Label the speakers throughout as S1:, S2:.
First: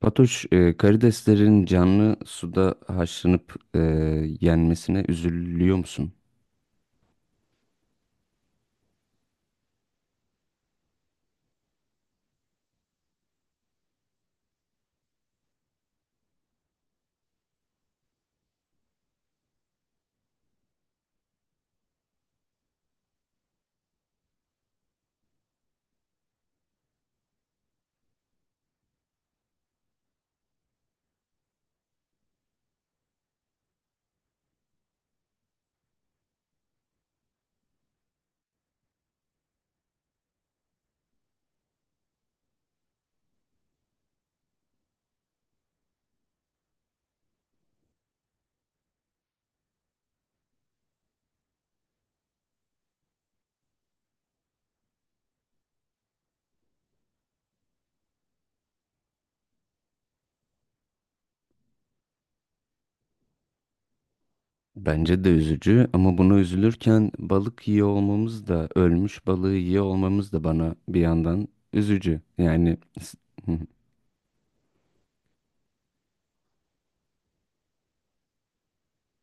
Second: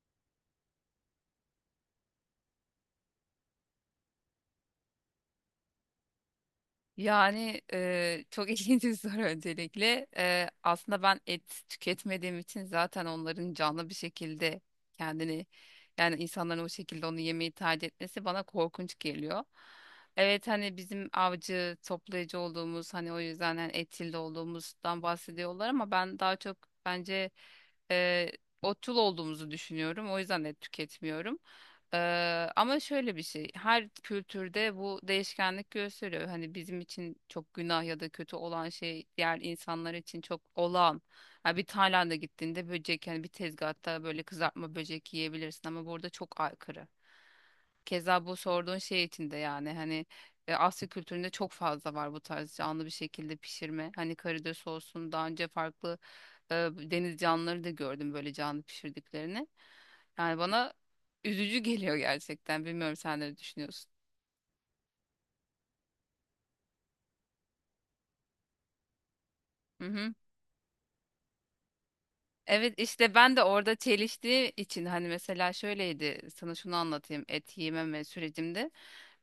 S1: Fatoş, karideslerin canlı suda haşlanıp yenmesine üzülüyor musun?
S2: Çok ilginç bir soru öncelikle. Aslında ben et tüketmediğim için zaten onların canlı bir şekilde kendini yani insanların o şekilde onu yemeyi tercih etmesi bana korkunç geliyor. Evet hani bizim avcı toplayıcı olduğumuz hani o yüzden hani etçil de olduğumuzdan bahsediyorlar ama ben daha çok bence eee otçul olduğumuzu düşünüyorum. O yüzden et tüketmiyorum. Ama şöyle bir şey, her kültürde bu değişkenlik gösteriyor. Hani bizim için çok günah ya da kötü olan şey diğer insanlar için çok olağan. Ha bir Tayland'a gittiğinde böcek yani bir tezgahta böyle kızartma böcek yiyebilirsin ama burada çok aykırı. Keza bu sorduğun şey için de yani hani Asya kültüründe çok fazla var bu tarz canlı bir şekilde pişirme. Hani karides olsun daha önce farklı deniz canlıları da gördüm böyle canlı pişirdiklerini. Yani bana üzücü geliyor gerçekten. Bilmiyorum sen ne düşünüyorsun.
S1: Bence de üzücü ama buna üzülürken balık yiyor olmamız da ölmüş balığı yiyor olmamız da bana bir yandan üzücü.
S2: Evet işte ben de
S1: Hı hı.
S2: orada çeliştiği için hani mesela şöyleydi sana şunu anlatayım et yememe sürecimde.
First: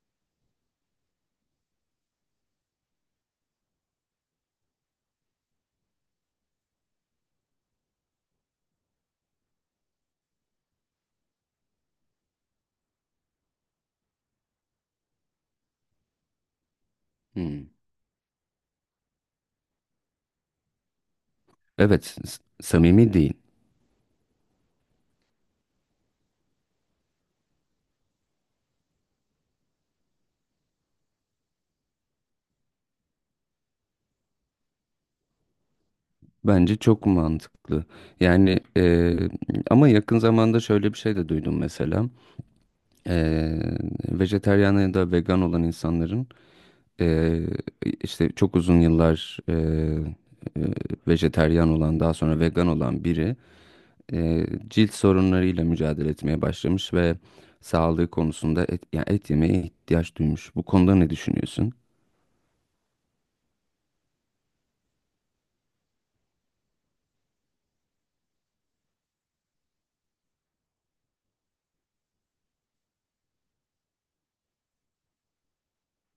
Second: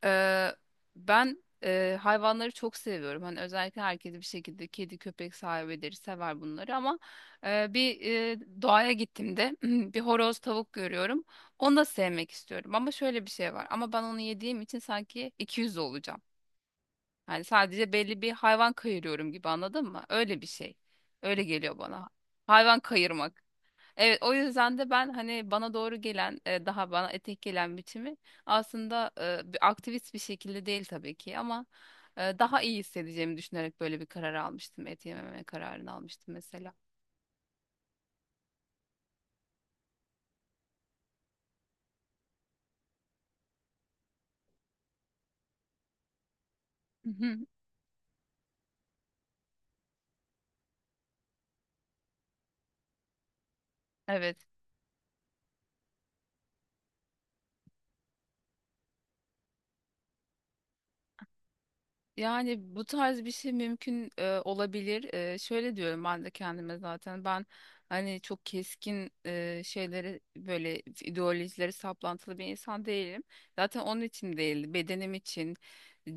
S2: Ee, Ben hayvanları çok seviyorum. Hani özellikle herkes bir şekilde kedi köpek sahibidir sever bunları ama e, bir doğaya gittiğimde bir horoz tavuk görüyorum. Onu da sevmek istiyorum ama şöyle bir şey var ama ben onu yediğim için sanki 200 olacağım. Yani
S1: Hmm.
S2: sadece belli bir hayvan kayırıyorum gibi, anladın mı? Öyle bir şey. Öyle geliyor bana.
S1: Evet,
S2: Hayvan
S1: samimi değil.
S2: kayırmak. Evet o yüzden de ben hani bana doğru gelen daha bana etek gelen biçimi aslında bir aktivist bir şekilde değil tabii ki ama daha iyi hissedeceğimi düşünerek böyle bir karar almıştım. Et yememe kararını almıştım mesela.
S1: Bence çok mantıklı. Yani, ama yakın zamanda şöyle bir şey de duydum mesela. E, Vejetaryen ya da vegan olan insanların,
S2: Hı
S1: Ee,
S2: hı.
S1: işte çok uzun yıllar, vejeteryan olan daha sonra vegan olan biri
S2: Evet.
S1: cilt sorunlarıyla mücadele etmeye başlamış ve sağlığı konusunda yani et yemeye ihtiyaç duymuş. Bu konuda ne düşünüyorsun?
S2: Yani bu tarz bir şey mümkün olabilir. E, şöyle diyorum ben de kendime zaten. Ben hani çok keskin şeyleri böyle ideolojileri saplantılı bir insan değilim. Zaten onun için değil, bedenim için,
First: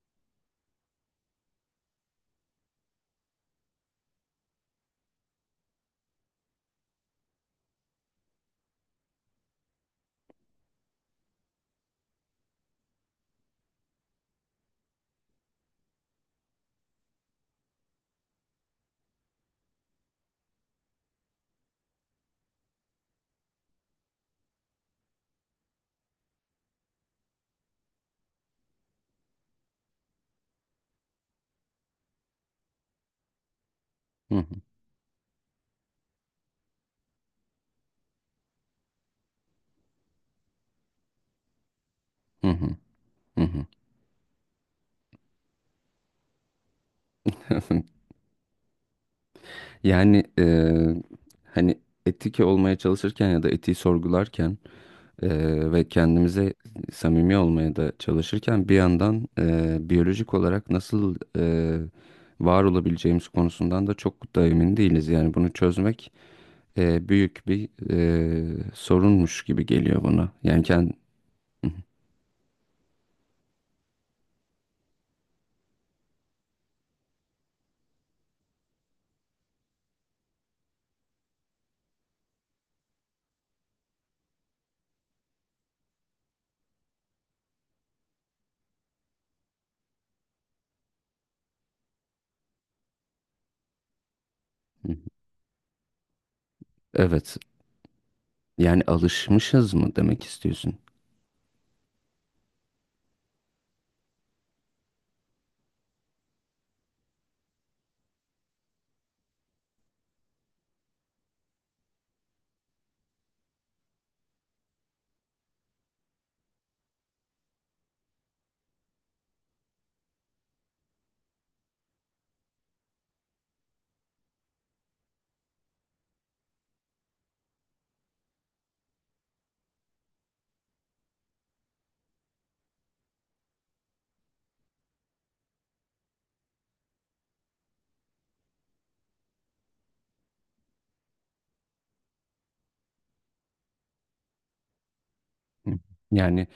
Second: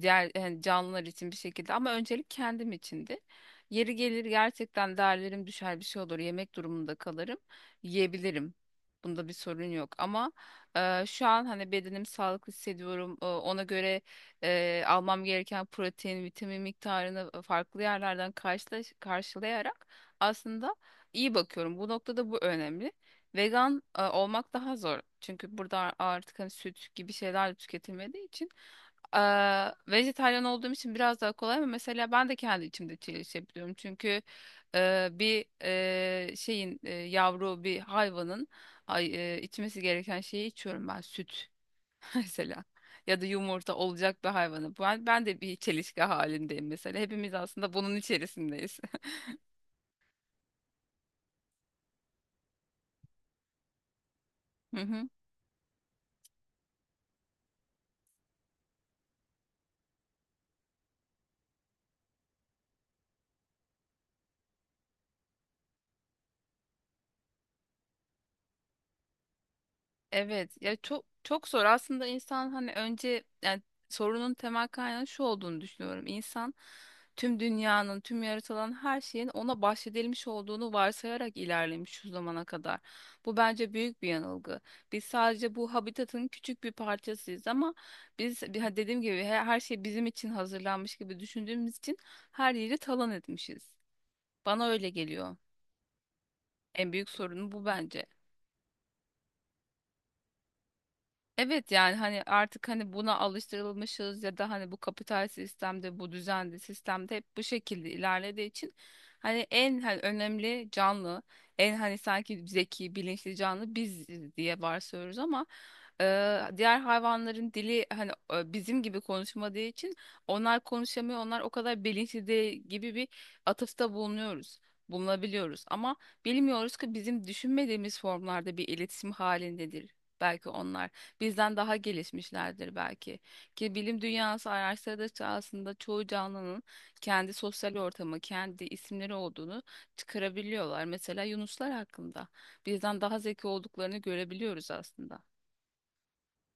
S2: diğer yani canlılar için bir şekilde ama öncelik kendim içindi. Yeri gelir gerçekten değerlerim düşer bir şey olur. Yemek durumunda kalırım. Yiyebilirim. Bunda bir sorun yok ama şu an hani bedenim sağlıklı hissediyorum. E, ona göre almam gereken protein, vitamin miktarını farklı yerlerden karşılayarak aslında iyi bakıyorum. Bu noktada bu önemli. Vegan olmak daha zor. Çünkü burada artık hani süt gibi şeyler tüketilmediği için e, vejetaryen olduğum için biraz daha kolay ama mesela ben de kendi içimde çelişebiliyorum. Çünkü
S1: Hı hı,
S2: şeyin yavru bir hayvanın ay, içmesi gereken şeyi içiyorum ben, süt
S1: hı
S2: mesela,
S1: hı.
S2: ya da
S1: Hı hı.
S2: yumurta olacak bir hayvanı. Ben de bir çelişki halindeyim mesela. Hepimiz aslında bunun içerisindeyiz.
S1: Yani, hani etik olmaya çalışırken ya da etiği sorgularken, Ve kendimize samimi olmaya da çalışırken bir yandan biyolojik olarak nasıl var olabileceğimiz konusundan da çok da emin değiliz. Yani bunu çözmek büyük bir sorunmuş gibi geliyor bana.
S2: Evet
S1: Yani
S2: ya
S1: kend...
S2: çok çok zor aslında insan hani önce yani sorunun temel kaynağı şu olduğunu düşünüyorum. İnsan tüm dünyanın, tüm yaratılan her şeyin ona bahşedilmiş olduğunu varsayarak ilerlemiş şu zamana kadar. Bu bence büyük bir yanılgı. Biz sadece bu habitatın küçük bir parçasıyız ama biz dediğim gibi her şey bizim için hazırlanmış gibi düşündüğümüz için her yeri talan etmişiz. Bana öyle geliyor. En büyük
S1: Evet.
S2: sorun bu bence.
S1: Yani alışmışız mı demek istiyorsun?
S2: Evet yani hani artık hani buna alıştırılmışız ya da hani bu kapital sistemde bu düzende sistemde hep bu şekilde ilerlediği için hani en hani önemli canlı en hani sanki zeki bilinçli canlı biziz diye varsayıyoruz ama e, diğer hayvanların dili hani bizim gibi konuşmadığı için onlar konuşamıyor, onlar o kadar bilinçli değil gibi bir atıfta bulunabiliyoruz ama bilmiyoruz ki bizim düşünmediğimiz formlarda bir iletişim halindedir belki onlar, bizden daha gelişmişlerdir belki. Ki bilim dünyası araştırdıkça aslında çoğu canlının kendi sosyal ortamı, kendi isimleri olduğunu çıkarabiliyorlar. Mesela yunuslar hakkında bizden daha zeki olduklarını görebiliyoruz aslında.
S1: Hı. Yani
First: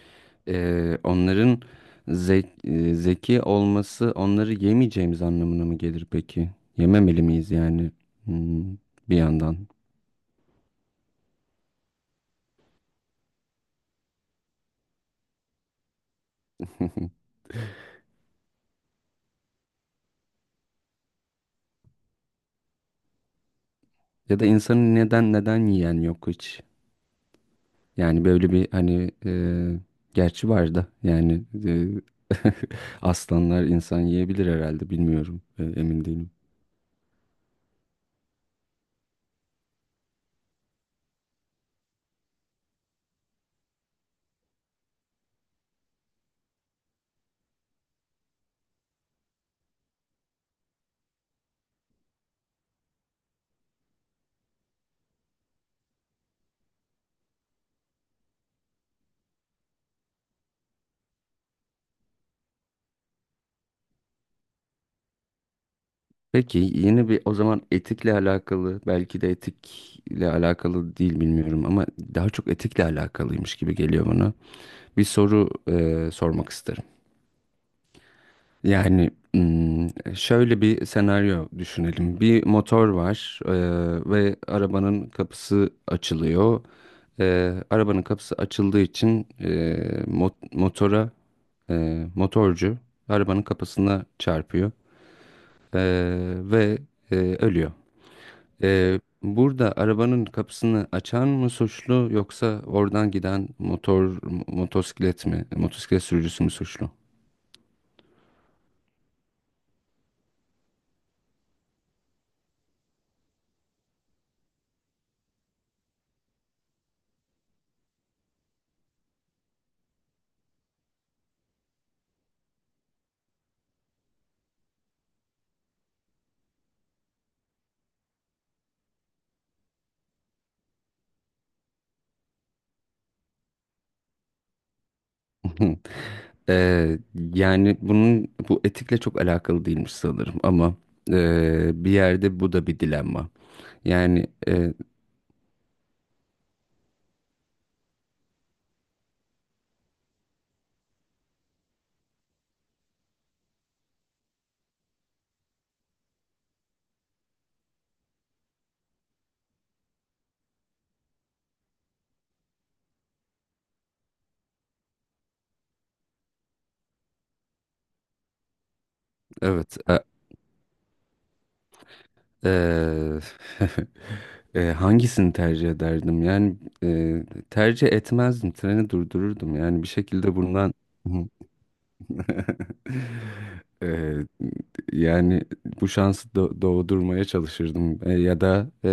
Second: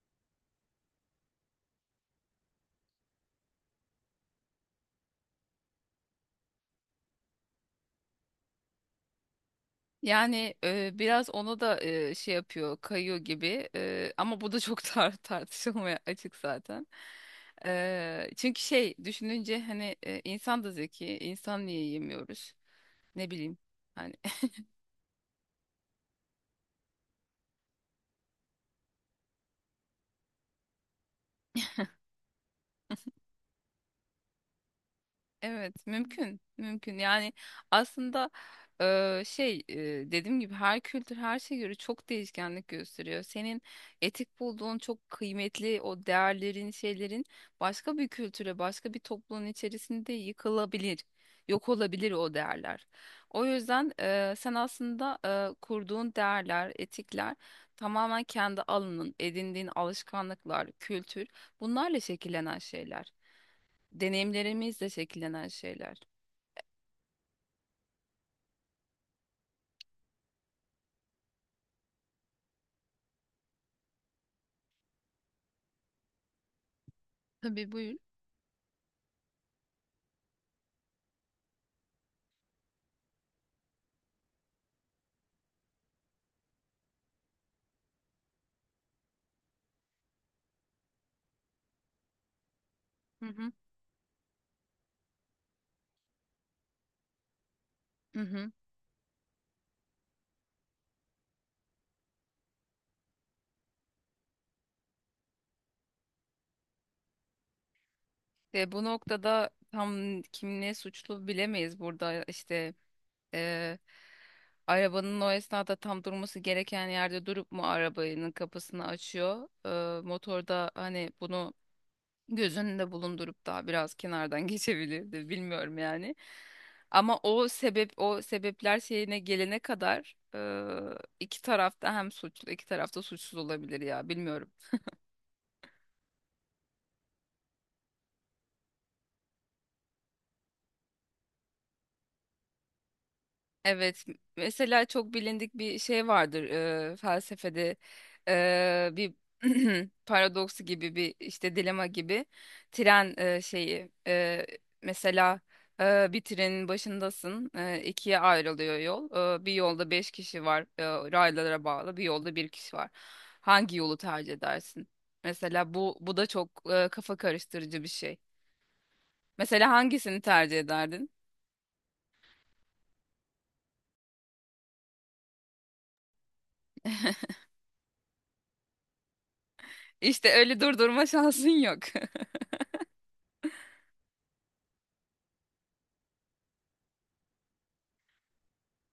S1: Onların zeki olması onları yemeyeceğimiz anlamına mı gelir peki? Yememeli miyiz yani? Hmm, bir yandan?
S2: Yani biraz ona da şey yapıyor, kayıyor gibi. E, ama bu da çok tartışılmaya açık zaten. E, çünkü şey düşününce hani insan da zeki, insan niye yemiyoruz? Ne bileyim. hani
S1: Ya da insanın neden yiyen yok hiç? Yani böyle bir hani, gerçi var da yani, aslanlar insan yiyebilir herhalde, bilmiyorum.
S2: Evet,
S1: Emin değilim.
S2: mümkün, mümkün. Yani aslında e, şey e, dediğim gibi her kültür her şeye göre çok değişkenlik gösteriyor. Senin etik bulduğun çok kıymetli o değerlerin, şeylerin başka bir kültüre, başka bir toplumun içerisinde yıkılabilir, yok olabilir o değerler. O yüzden sen aslında kurduğun değerler, etikler tamamen kendi alanın, edindiğin alışkanlıklar, kültür, bunlarla şekillenen şeyler. Deneyimlerimizle şekillenen şeyler.
S1: Peki yeni bir, o zaman etikle alakalı, belki de etikle alakalı değil bilmiyorum ama daha çok etikle alakalıymış gibi geliyor bana. Bir soru sormak isterim.
S2: Tabii buyur.
S1: Yani hmm, şöyle bir senaryo düşünelim. Bir motor var, ve arabanın kapısı açılıyor. Arabanın kapısı açıldığı için, motora, motorcu
S2: Hı
S1: arabanın
S2: hı.
S1: kapısına çarpıyor. E, Ve ölüyor.
S2: Hı hı.
S1: Burada arabanın kapısını açan mı suçlu, yoksa oradan giden motosiklet mi, motosiklet sürücüsü mü suçlu?
S2: Ve bu noktada tam kim ne suçlu bilemeyiz, burada işte eee, arabanın o esnada tam durması gereken yerde durup mu arabanın kapısını açıyor? Motorda hani bunu göz önünde bulundurup daha biraz kenardan geçebilirdi, bilmiyorum yani, ama o sebep o sebepler şeyine gelene kadar iki tarafta hem suçlu iki tarafta suçsuz olabilir ya, bilmiyorum.
S1: Ee, Yani bunun, bu etikle çok alakalı değilmiş sanırım ama bir yerde bu da bir dilemma.
S2: Evet,
S1: Yani,
S2: mesela çok bilindik bir şey vardır felsefede bir paradoksu gibi bir işte dilema gibi tren e, şeyi e, mesela bir trenin başındasın, ikiye ayrılıyor yol. E, bir yolda beş kişi var, raylara bağlı bir yolda bir kişi var, hangi yolu tercih edersin? Mesela bu da çok kafa karıştırıcı bir şey. Mesela
S1: evet.
S2: hangisini tercih ederdin?
S1: E, Hangisini tercih ederdim? Yani, tercih etmezdim, treni durdururdum. Yani bir
S2: İşte
S1: şekilde
S2: öyle
S1: bundan...
S2: durdurma şansın yok.
S1: Ee, Yani bu şansı doğdurmaya çalışırdım. Ya da,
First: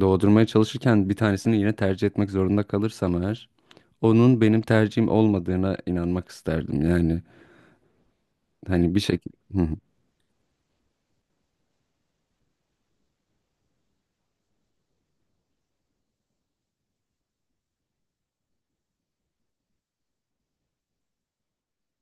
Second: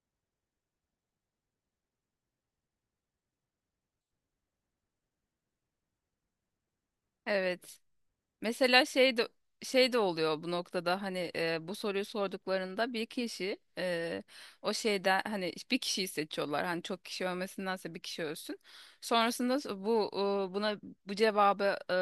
S1: doğdurmaya çalışırken bir tanesini yine tercih etmek zorunda kalırsam eğer, onun benim tercihim olmadığına inanmak isterdim. Yani
S2: Evet. Mesela
S1: hani bir
S2: şey de
S1: şekilde. Hı hı.
S2: Şey de oluyor bu noktada hani bu soruyu sorduklarında bir kişi o şeyden hani bir kişiyi seçiyorlar. Hani çok kişi ölmesindense bir kişi ölsün. Sonrasında e, buna bu cevabı, e,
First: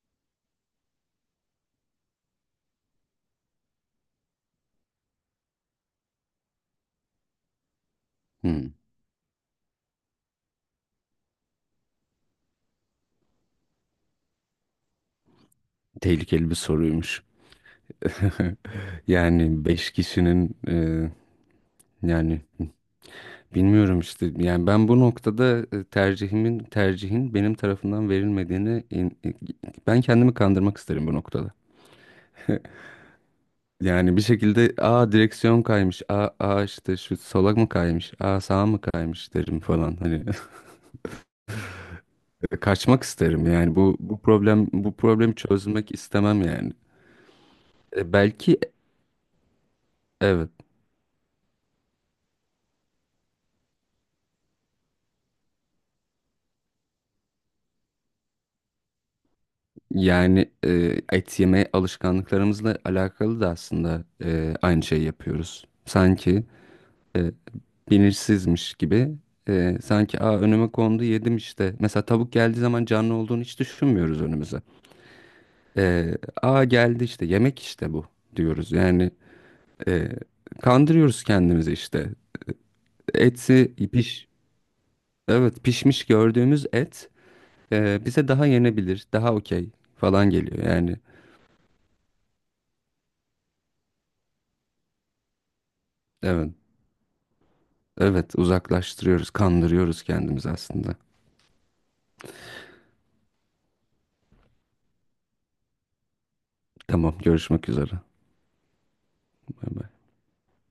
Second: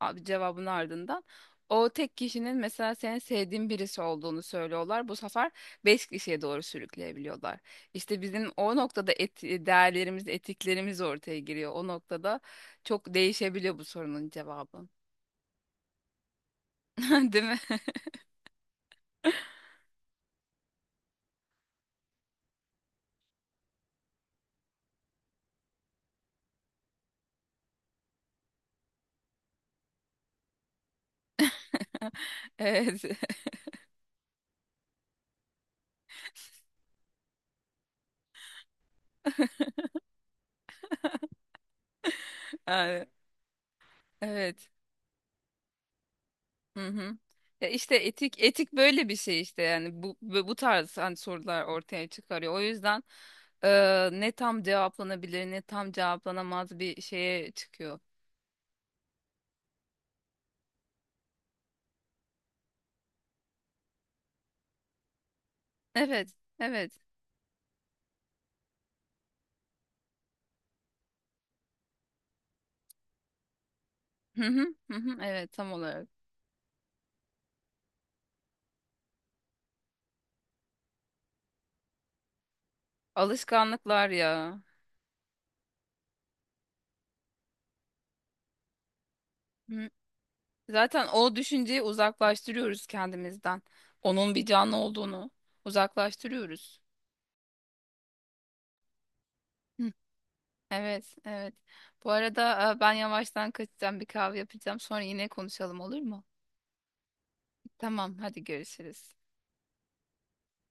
S2: a- cevabın ardından o tek kişinin mesela senin sevdiğin birisi olduğunu söylüyorlar. Bu sefer beş kişiye doğru sürükleyebiliyorlar. İşte bizim
S1: Hı.
S2: o noktada değerlerimiz, etiklerimiz ortaya giriyor. O noktada çok değişebiliyor bu sorunun cevabı.
S1: Tehlikeli bir soruymuş.
S2: Değil mi?
S1: Yani beş kişinin, yani bilmiyorum işte, yani ben bu noktada, e, tercihimin tercihin benim tarafından verilmediğini, ben kendimi kandırmak isterim bu noktada.
S2: Evet.
S1: Yani bir şekilde aa direksiyon kaymış, aa, aa işte şu sola mı kaymış, aa sağa mı kaymış derim falan. Hani kaçmak
S2: Yani,
S1: isterim yani,
S2: evet.
S1: bu problemi çözmek istemem yani.
S2: Hı hı. Ya işte
S1: Belki,
S2: etik böyle bir şey işte yani bu bu
S1: evet,
S2: bu tarz hani sorular ortaya çıkarıyor. O yüzden ne tam cevaplanabilir ne tam cevaplanamaz bir şeye çıkıyor.
S1: yani, et yeme alışkanlıklarımızla alakalı da aslında, aynı şeyi yapıyoruz.
S2: Evet.
S1: Sanki
S2: Evet.
S1: e, bilinçsizmiş gibi, sanki "Aa, önüme kondu, yedim işte." Mesela tavuk geldiği zaman canlı olduğunu hiç düşünmüyoruz
S2: Hı
S1: önümüze.
S2: hı. Hı hı. Evet, tam olarak.
S1: E, "Aa geldi işte yemek, işte bu" diyoruz. Yani, e, kandırıyoruz kendimizi işte. Eti
S2: Alışkanlıklar
S1: piş
S2: ya.
S1: Evet, pişmiş gördüğümüz et bize daha yenebilir, daha okey
S2: Hı.
S1: falan geliyor yani.
S2: Zaten o düşünceyi uzaklaştırıyoruz kendimizden. Onun bir canlı olduğunu
S1: Evet.
S2: uzaklaştırıyoruz.
S1: Evet, uzaklaştırıyoruz, kandırıyoruz kendimizi aslında.
S2: Evet, evet. Bu arada ben yavaştan kaçacağım, bir kahve yapacağım. Sonra yine konuşalım, olur mu?
S1: Tamam, görüşmek üzere.
S2: Tamam, hadi görüşürüz.
S1: Bay bay.